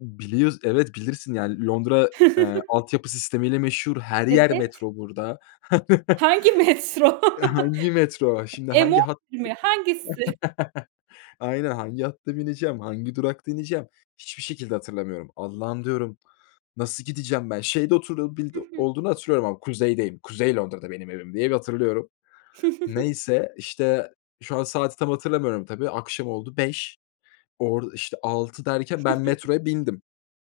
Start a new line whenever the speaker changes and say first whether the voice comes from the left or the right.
left: Biliyoruz, evet bilirsin yani Londra, ııı, altyapı sistemiyle meşhur, her yer
right: Evet.
left: metro burada.
right: Hangi metro?
left: Hangi metro? Şimdi
right: M11
left: hangi hat
right: mi? Hangisi?
left: Aynen, hangi hatta bineceğim, hangi durakta ineceğim hiçbir şekilde hatırlamıyorum. "Allah'ım," diyorum, "nasıl gideceğim ben, şeyde
right: Hı
left: oturabildi
right: hı.
left: olduğunu hatırlıyorum ama Kuzey'deyim, Kuzey Londra'da benim evim," diye bir hatırlıyorum. Neyse, işte, şu an saati tam hatırlamıyorum, tabii akşam oldu 5. Orada, işte, 6 derken ben metroya bindim.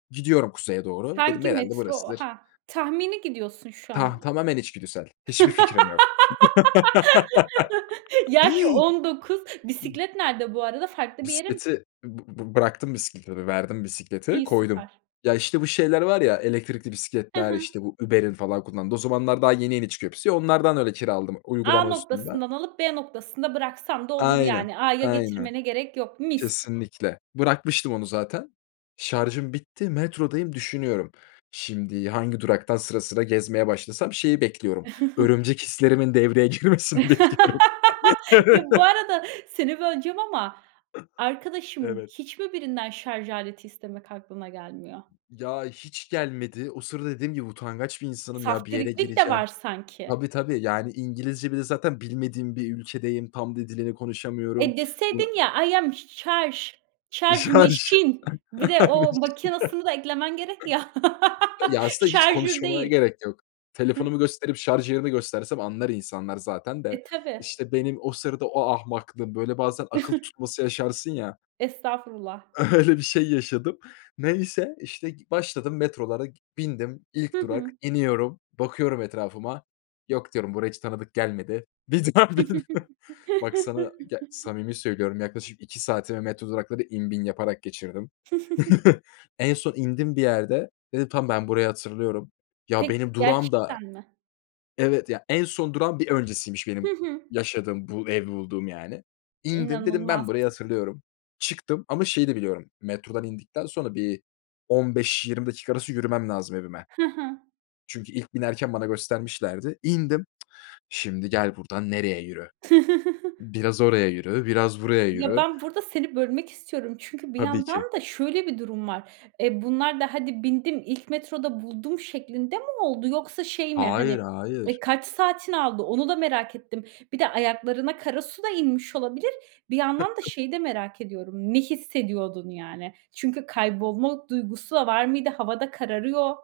left: "Gidiyorum Kuzey'e doğru," dedim,
right: Hangi
left: "herhâlde
right: metro?
left: burasıdır."
right: Ha, tahmini gidiyorsun şu
left: Tah
right: anda.
left: tamamen içgüdüsel hiçbir fikrim yok.
right: Yaş 19. Bisiklet nerede bu arada, farklı bir yere mi
left: Bisikleti bı bı bıraktım, bisikleti verdim, bisikleti
right: İyi,
left: koydum.
right: süper.
left: Ya, işte, bu şeyler var ya elektrikli
right: Hı
left: bisikletler,
right: hı.
left: işte, bu Uber'in falan kullandığı o zamanlar daha yeni yeni çıkıyor hepsi. Onlardan öyle kiraladım
right: A
left: uygulama üstünden.
right: noktasından alıp B noktasında bıraksam da olur
left: Aynen,
right: yani A'ya
left: aynen.
right: getirmene gerek yok, mis.
left: Kesinlikle. Bırakmıştım onu zaten. Şarjım bitti, metrodayım, düşünüyorum şimdi hangi duraktan sıra sıra gezmeye başlasam, şeyi bekliyorum, örümcek hislerimin devreye girmesini bekliyorum.
right: Ya
left: Evet.
right: bu
left: Evet
right: arada seni böleceğim ama arkadaşım
left: Evet.
right: hiç mi birinden şarj aleti istemek aklına gelmiyor?
left: Ya hiç gelmedi. O sırada dediğim gibi utangaç bir insanım, ya bir yere
right: Saftiriklik de
left: gireceğim
right: var sanki.
left: Tabii, tabii, yani İngilizce, bir de zaten bilmediğim bir ülkedeyim. Tam da dilini konuşamıyorum.
right: E,
left: Bu
right: deseydin ya I am charge, charge
left: Şarj.
right: machine. Bir de o
left: [unintelligible]
right: makinesini da eklemen gerek ya.
left: Ya aslında hiç
right: Charger
left: konuşmama
right: değil.
left: gerek yok.
right: Hıh.
left: Telefonumu gösterip, şarj yerini göstersem anlar insanlar zaten de.
right: E, tabii.
left: İşte benim o sırada o ahmaklığım. Böyle bazen akıl tutması yaşarsın ya.
right: Estağfurullah.
left: Öyle bir şey yaşadım. Neyse, işte, g başladım metrolara, k bindim.
right: Hı
left: İlk
right: hı.
left: durak iniyorum, bakıyorum etrafıma, "Yok," diyorum, "buraya hiç tanıdık gelmedi." Bir daha biniyorum. Bak, sana, ya samimi söylüyorum, yaklaşık 2 saatimi metro duraklarını in bin yaparak geçirdim. En son indim bir yerde, dedim, "Tamam, ben burayı hatırlıyorum." Ya
right: Peki,
left: benim durağım da
right: gerçekten mi?
left: Evet ya, en son durağın bir öncesiymiş,
right: Hı
left: benim
right: hı.
left: yaşadığım, bu evi bulduğum yani. İndim, dedim,
right: İnanılmaz.
left: "Ben burayı hatırlıyorum," çıktım ama şeyi de biliyorum, metrodan indikten sonra bir 15-20 dakika arası yürümem lazım evime.
right: Hı hı.
left: Çünkü ilk binerken bana göstermişlerdi. İndim. Şimdi gel buradan nereye yürü? Biraz oraya yürü, biraz buraya
right: Ya,
left: yürü.
right: ben burada seni bölmek istiyorum çünkü bir
left: Tabii
right: yandan
left: ki.
right: da şöyle bir durum var. Eee, bunlar da "Hadi bindim, ilk metroda buldum," şeklinde mi oldu? Yoksa şey mi,
left: Hayır,
right: hani, eee,
left: hayır.
right: kaç saatini aldı, onu da merak ettim. Bir de ayaklarına kara su da inmiş olabilir. Bir yandan da şeyi de merak ediyorum. Ne hissediyordun, yani? Çünkü kaybolma duygusu da var mıydı? Hava da kararıyor.